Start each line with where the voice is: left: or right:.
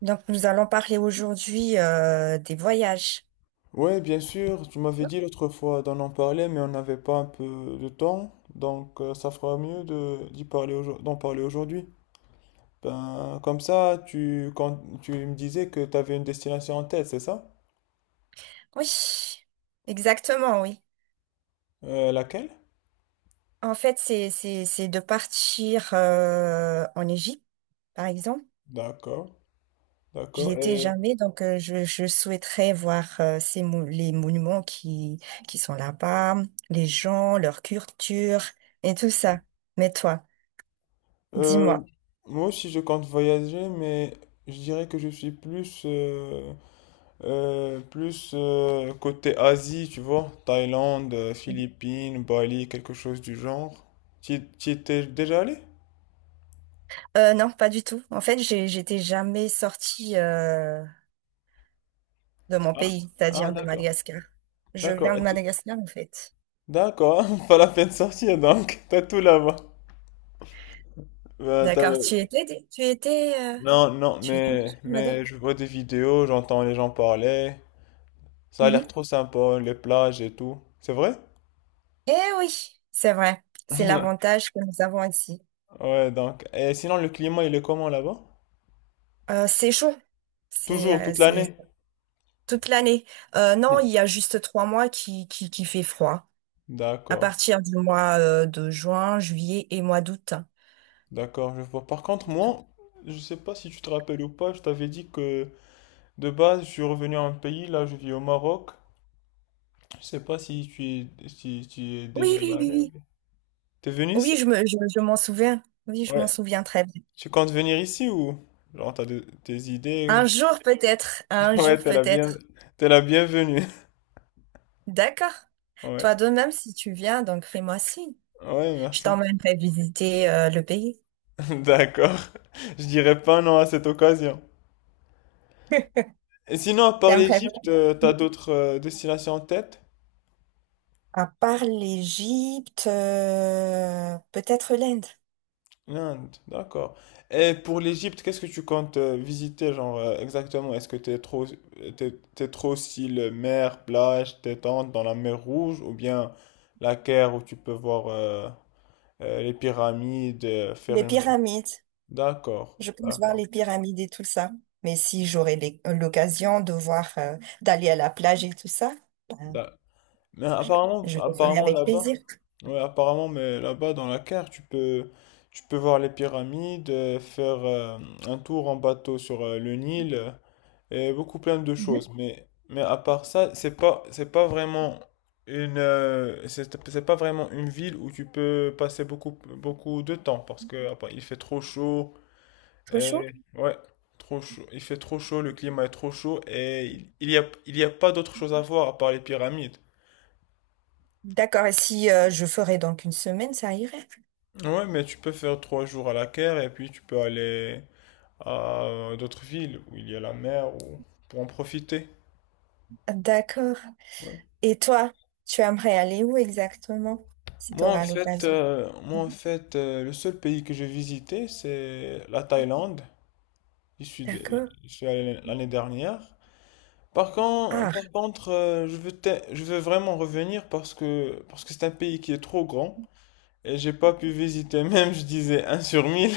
right: Donc, nous allons parler aujourd'hui des voyages.
left: Ouais, bien sûr, tu m'avais dit l'autre fois d'en en parler, mais on n'avait pas un peu de temps, donc ça fera mieux de d'y parler aujourd- d'en parler aujourd'hui. Ben, comme ça, tu me disais que tu avais une destination en tête, c'est ça?
right: Oui, exactement, oui.
left: Laquelle?
right: En fait, c'est de partir en Égypte, par exemple.
left: D'accord,
right: J'y
left: d'accord.
right: étais
left: Et
right: jamais, donc je souhaiterais voir les monuments qui sont là-bas, les gens, leur culture et tout ça. Mais toi,
left: euh,
right: dis-moi.
left: moi aussi, je compte voyager, mais je dirais que je suis plus plus côté Asie, tu vois, Thaïlande, Philippines, Bali, quelque chose du genre. Tu y étais déjà allé?
right: Non, pas du tout. En fait, j'étais jamais sortie de mon
left: Ah,
right: pays,
left: ah,
right: c'est-à-dire de
left: d'accord.
right: Madagascar. Je viens
left: D'accord. et
right: de
left: tu-
right: Madagascar, en fait.
left: D'accord, pas la peine de sortir donc, t'as tout là-bas. Euh, t'as-
right: D'accord, tu étais, euh,
left: non, non,
right: tu étais,
left: mais,
right: madame?
left: mais je vois des vidéos, j'entends les gens parler. Ça a l'air
right: Mhm.
left: trop sympa, les plages et tout. C'est vrai?
right: Eh oui, c'est vrai. C'est l'avantage que nous avons ici.
left: Ouais, donc. Et sinon, le climat, il est comment là-bas?
right: C'est chaud. C'est
left: Toujours,
right: euh,
left: toute
right: c'est
left: l'année?
right: toute l'année. Non, il y a juste 3 mois qui fait froid. À
left: D'accord.
right: partir du mois de juin, juillet et mois d'août.
left: D'accord, je vois. Par contre, moi, je sais pas si tu te rappelles ou pas, je t'avais dit que de base, je suis revenu à un pays, là, je vis au Maroc. Je sais pas si tu es, si tu y es déjà
right: Oui,
left: y
right: oui, oui,
left: allé.
right: oui.
left: T'es venu ici?
right: Oui, je m'en souviens. Oui, je m'en
left: Ouais.
right: souviens très bien.
left: Tu comptes venir ici ou? Genre, tes
right: Un
left: idées.
right: jour peut-être. Un jour
left: Ouais, t'es la bien,
right: peut-être.
left: T'es la bienvenue.
right: D'accord.
left: Ouais.
right: Toi de même, si tu viens, donc fais-moi signe.
left: Ouais,
right: Je
left: merci.
right: t'emmènerai visiter le pays.
left: D'accord. Je dirais pas non à cette occasion. Et sinon, à part
right: T'aimerais
left: l'Égypte, t'as
right: bien.
left: d'autres destinations en tête?
right: À part l'Égypte, peut-être l'Inde.
left: L'Inde, d'accord. Et pour l'Égypte, qu'est-ce que tu comptes visiter, genre, exactement? Est-ce que t'es trop, t'es, t'es trop style mer, plage, détente dans la mer Rouge, ou bien la Caire où tu peux voir les pyramides, faire
right: Les
left: une...
right: pyramides.
left: D'accord,
right: Je pense voir
left: d'accord.
right: les pyramides et tout ça. Mais si j'aurais l'occasion de voir, d'aller à la plage et tout ça, ben,
left: d'a- Mais
right: je,
left: apparemment,
right: je le ferai
left: apparemment
right: avec plaisir.
left: là-bas, ouais, apparemment, mais là-bas dans la Caire, tu peux voir les pyramides, faire un tour en bateau sur le Nil. Et beaucoup plein de
right: Mhm.
left: choses. Mais à part ça, c'est pas vraiment c'est pas vraiment une ville où tu peux passer beaucoup de temps parce que il fait trop chaud.
right: Trop chaud.
left: Et, ouais, trop chaud. Il fait trop chaud, le climat est trop chaud et il y a pas d'autre chose à voir à part les pyramides.
right: D'accord. Et si je ferais donc une semaine, ça irait.
left: Ouais, mais tu peux faire trois jours à la Caire et puis tu peux aller à d'autres villes où il y a la mer ou pour en profiter.
right: D'accord.
left: Ouais.
right: Et toi, tu aimerais aller où exactement si tu auras l'occasion?
left: Moi, en fait le seul pays que j'ai visité, c'est la Thaïlande. Je suis, de-
right: D'accord.
left: je suis allé l'année dernière. Par contre, par
right: Ah.
left: contre je veux, je veux vraiment revenir parce que c'est un pays qui est trop grand et j'ai pas pu visiter, même je disais un sur 1000.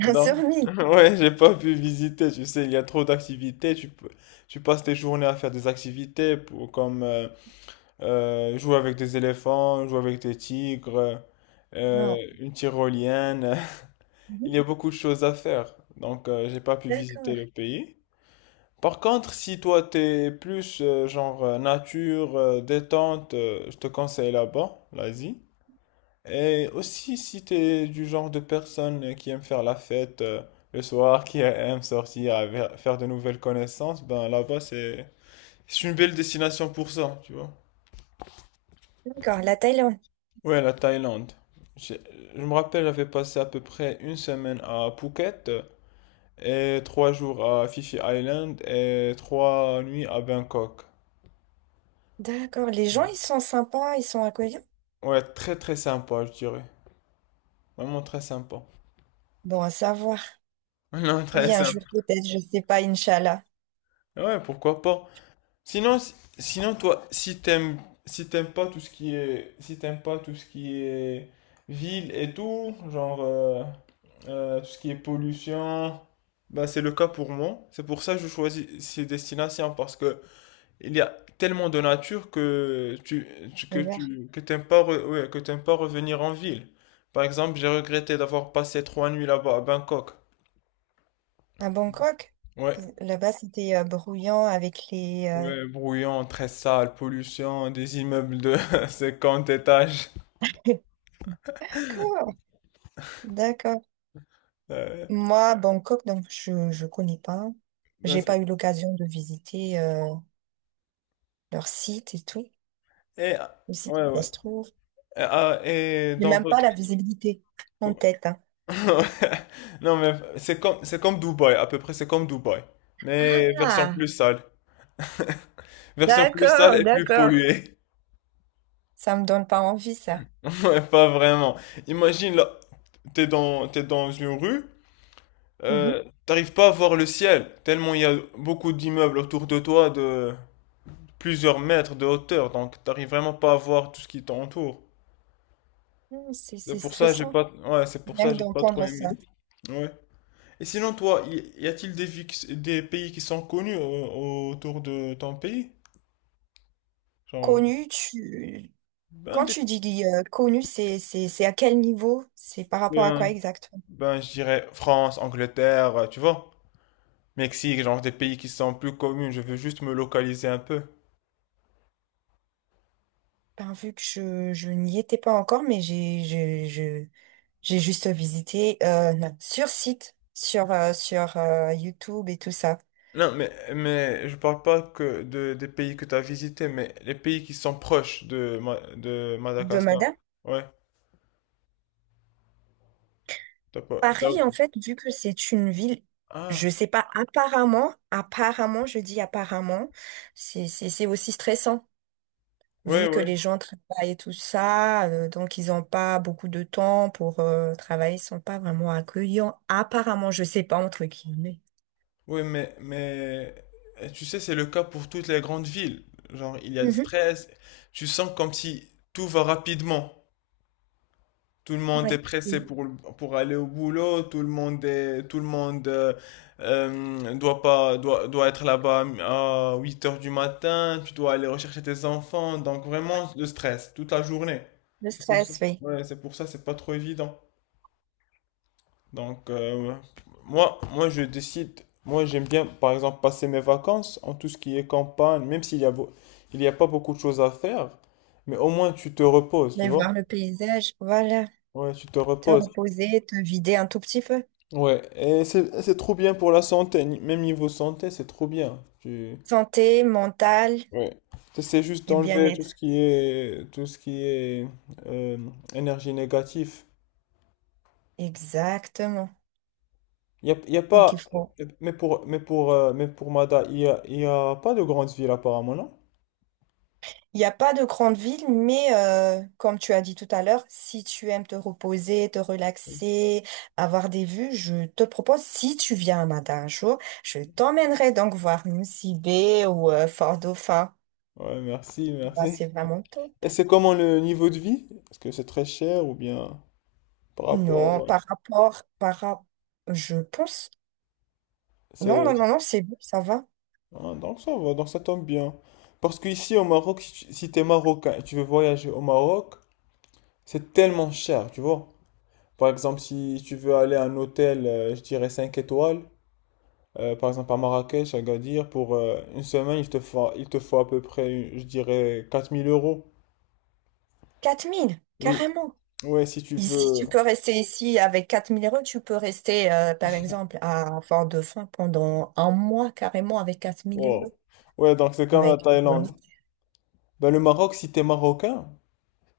right: Un sur
left: Donc,
right: 1 000.
left: ouais, j'ai pas pu visiter, tu sais, il y a trop d'activités. Tu peux, tu passes tes journées à faire des activités comme, jouer avec des éléphants, jouer avec des tigres,
right: Wow.
left: une tyrolienne. Il
right: Mhm.
left: y a beaucoup de choses à faire, donc j'ai pas pu visiter
right: D'accord,
left: le pays. Par contre, si toi t'es plus genre nature, détente, je te conseille là-bas, l'Asie. Et aussi si t'es du genre de personne qui aime faire la fête le soir, qui aime sortir, faire de nouvelles connaissances, ben là-bas c'est une belle destination pour ça, tu vois.
right: d'accord. La Thaïlande.
left: Ouais, la Thaïlande. J'ai- Je me rappelle, j'avais passé à peu près une semaine à Phuket et trois jours à Phi Phi Island et trois nuits à Bangkok.
right: D'accord. Les gens, ils sont sympas, ils sont accueillants.
left: Ouais, très très sympa, je dirais. Vraiment très sympa.
right: Bon, à savoir.
left: Non, très
right: Oui, un
left: sympa.
right: jour peut-être, je sais pas, Inch'Allah.
left: Ouais, pourquoi pas. Sinon, si- Sinon toi, si t'aimes, si t'aimes pas tout ce qui est, si t'aimes pas tout ce qui est ville et tout, genre tout ce qui est pollution, bah c'est le cas pour moi. C'est pour ça que je choisis ces destinations parce que il y a tellement de nature que tu,
right: L'hiver.
left: tu, que t'aimes pas, ouais, que t'aimes pas revenir en ville. Par exemple, j'ai regretté d'avoir passé trois nuits là-bas à Bangkok.
right: À Bangkok,
left: Ouais.
right: là-bas, c'était brouillant avec les.
left: Ouais, bruyant, très sale, pollution, des immeubles de 50 étages.
right: D'accord, d'accord.
left: Euh,
right: Moi, Bangkok, donc je connais pas.
left: ben,
right: J'ai
left: c'est-
right: pas eu l'occasion de visiter leur site et tout.
left: et, ah,
right: Aussi,
left: ouais, ouais.
right: ça se trouve.
left: Et, ah, et
right: J'ai
left: dans
right: même pas
left: votre
right: la visibilité en
left: co-
right: tête, hein.
left: Non, mais c'est comme Dubaï, à peu près c'est comme Dubaï. Mais version
right: Ah,
left: plus sale. Version plus sale
right: d'accord,
left: et plus
right: d'accord.
left: polluée.
right: Ça me donne pas envie, ça.
left: Ouais, pas vraiment. Imagine là, t'es dans une rue,
right: Mhm.
left: t'arrives pas à voir le ciel, tellement il y a beaucoup d'immeubles autour de toi de plusieurs mètres de hauteur, donc t'arrives vraiment pas à voir tout ce qui t'entoure.
right: C'est, c'est stressant,
left: C'est pour
right: rien que
left: ça j'ai pas trop
right: d'entendre
left: aimé.
right: ça.
left: Ouais. Et sinon, toi, y a-t-il des, des pays qui sont connus autour de ton pays? Genre,
right: Connu, tu... Quand
left: ben, des-
right: tu dis connu, c'est à quel niveau? C'est par rapport à quoi
left: ben,
right: exactement?
left: ben, je dirais France, Angleterre, tu vois, Mexique, genre des pays qui sont plus connus, je veux juste me localiser un peu.
right: Ben, vu que je n'y étais pas encore, mais j'ai juste visité non, sur site, sur YouTube et tout ça.
left: Non, mais je parle pas que des pays que tu as visités, mais les pays qui sont proches de, de Madagascar.
right: Domada?
left: Ouais, t'as pas,
right: Paris, en
left: t'as-
right: fait, vu que c'est une ville, je
left: Ah,
right: sais pas, apparemment, apparemment, je dis apparemment, c'est aussi stressant,
left: ouais,
right: vu que
left: ouais.
right: les gens travaillent et tout ça, donc ils n'ont pas beaucoup de temps pour travailler, ils sont pas vraiment accueillants, apparemment, je sais pas, entre guillemets.
left: Oui, mais tu sais, c'est le cas pour toutes les grandes villes. Genre, il y a du
right: Mhm,
left: stress. Tu sens comme si tout va rapidement. Tout le monde est
right: oui,
left: pressé
right: oui.
left: pour aller au boulot. Tout le monde doit pas, doit, doit être là-bas à 8 heures du matin. Tu dois aller rechercher tes enfants. Donc, vraiment, le stress toute la journée.
right: Le
left: C'est pour ça.
right: stress, oui.
left: Ouais, c'est pour ça, c'est pas trop évident. Donc, moi, je décide. Moi, j'aime bien, par exemple, passer mes vacances en tout ce qui est campagne, même s'il y a, beau- il y a pas beaucoup de choses à faire. Mais au moins, tu te reposes, tu
right: Mais
left: vois?
right: voir le paysage, voilà,
left: Ouais, tu te
right: te
left: reposes.
right: reposer, te vider un tout petit peu.
left: Ouais, c'est trop bien pour la santé. Même niveau santé, c'est trop bien. Tu,
right: Santé mentale
left: ouais. T'essaies juste
right: et
left: d'enlever
right: bien-être.
left: tout ce qui est euh, énergie négative.
right: Exactement.
left: Y a
right: Donc
left: pas.
right: il faut.
left: Mais pour Mada, y a pas de grande ville apparemment, non?
right: Il n'y a pas de grande ville, mais comme tu as dit tout à l'heure, si tu aimes te reposer, te relaxer, avoir des vues, je te propose, si tu viens à Mada un jour, je t'emmènerai donc voir Lucy Bay ou Fort Dauphin.
left: Ouais, merci,
right: Bah, c'est
left: merci.
right: vraiment top.
left: Et c'est comment le niveau de vie? Est-ce que c'est très cher ou bien par
right: Non,
left: rapport...
right: par rapport, je pense, non, non,
left: C'est...
right: non, non, c'est bon, ça va.
left: Ah, donc ça va, donc ça tombe bien. Parce qu'ici au Maroc, si t'es marocain et tu veux voyager au Maroc, c'est tellement cher, tu vois. Par exemple, si tu veux aller à un hôtel, je dirais 5 étoiles, par exemple à Marrakech, à Agadir, pour une semaine, il te faut à peu près, je dirais, 4 000 euros.
right: 4000,
left: Oui,
right: carrément.
left: ouais, si tu
right: Ici,
left: veux...
right: tu peux rester ici avec 4 000 euros, tu peux rester, par exemple, à Fort-Dauphin pendant un mois carrément avec 4 000 euros.
left: Wow. Ouais, donc c'est comme la
right: Avec mon
left: Thaïlande.
right: autre.
left: Ben, le Maroc, si t'es marocain,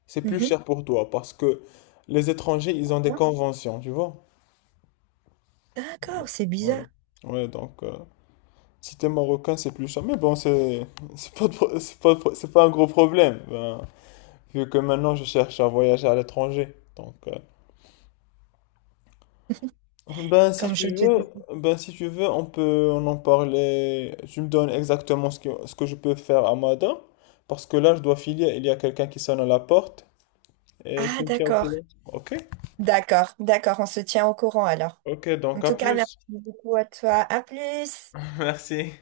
left: c'est plus
right: Mhm.
left: cher pour toi parce que les étrangers, ils ont des conventions, tu vois.
right: D'accord, c'est
left: Ouais.
right: bizarre,
left: Ouais, donc si t'es marocain, c'est plus cher. Mais bon, c'est pas, de pro- c'est pas, de pro- c'est pas un gros problème, ben, vu que maintenant je cherche à voyager à l'étranger. Donc, ben si
right: comme je
left: tu
right: te
left: veux,
right: dis.
left: ben si tu veux, on en parler. Tu me donnes exactement ce que je peux faire à Mada, parce que là, je dois filer. Il y a quelqu'un qui sonne à la porte et
right: Ah,
left: tu me tiens au
right: d'accord,
left: courant. Ok?
right: d'accord, d'accord, on se tient au courant alors.
left: Ok,
right: En
left: donc à
right: tout cas, merci
left: plus.
right: beaucoup à toi. À plus.
left: Merci.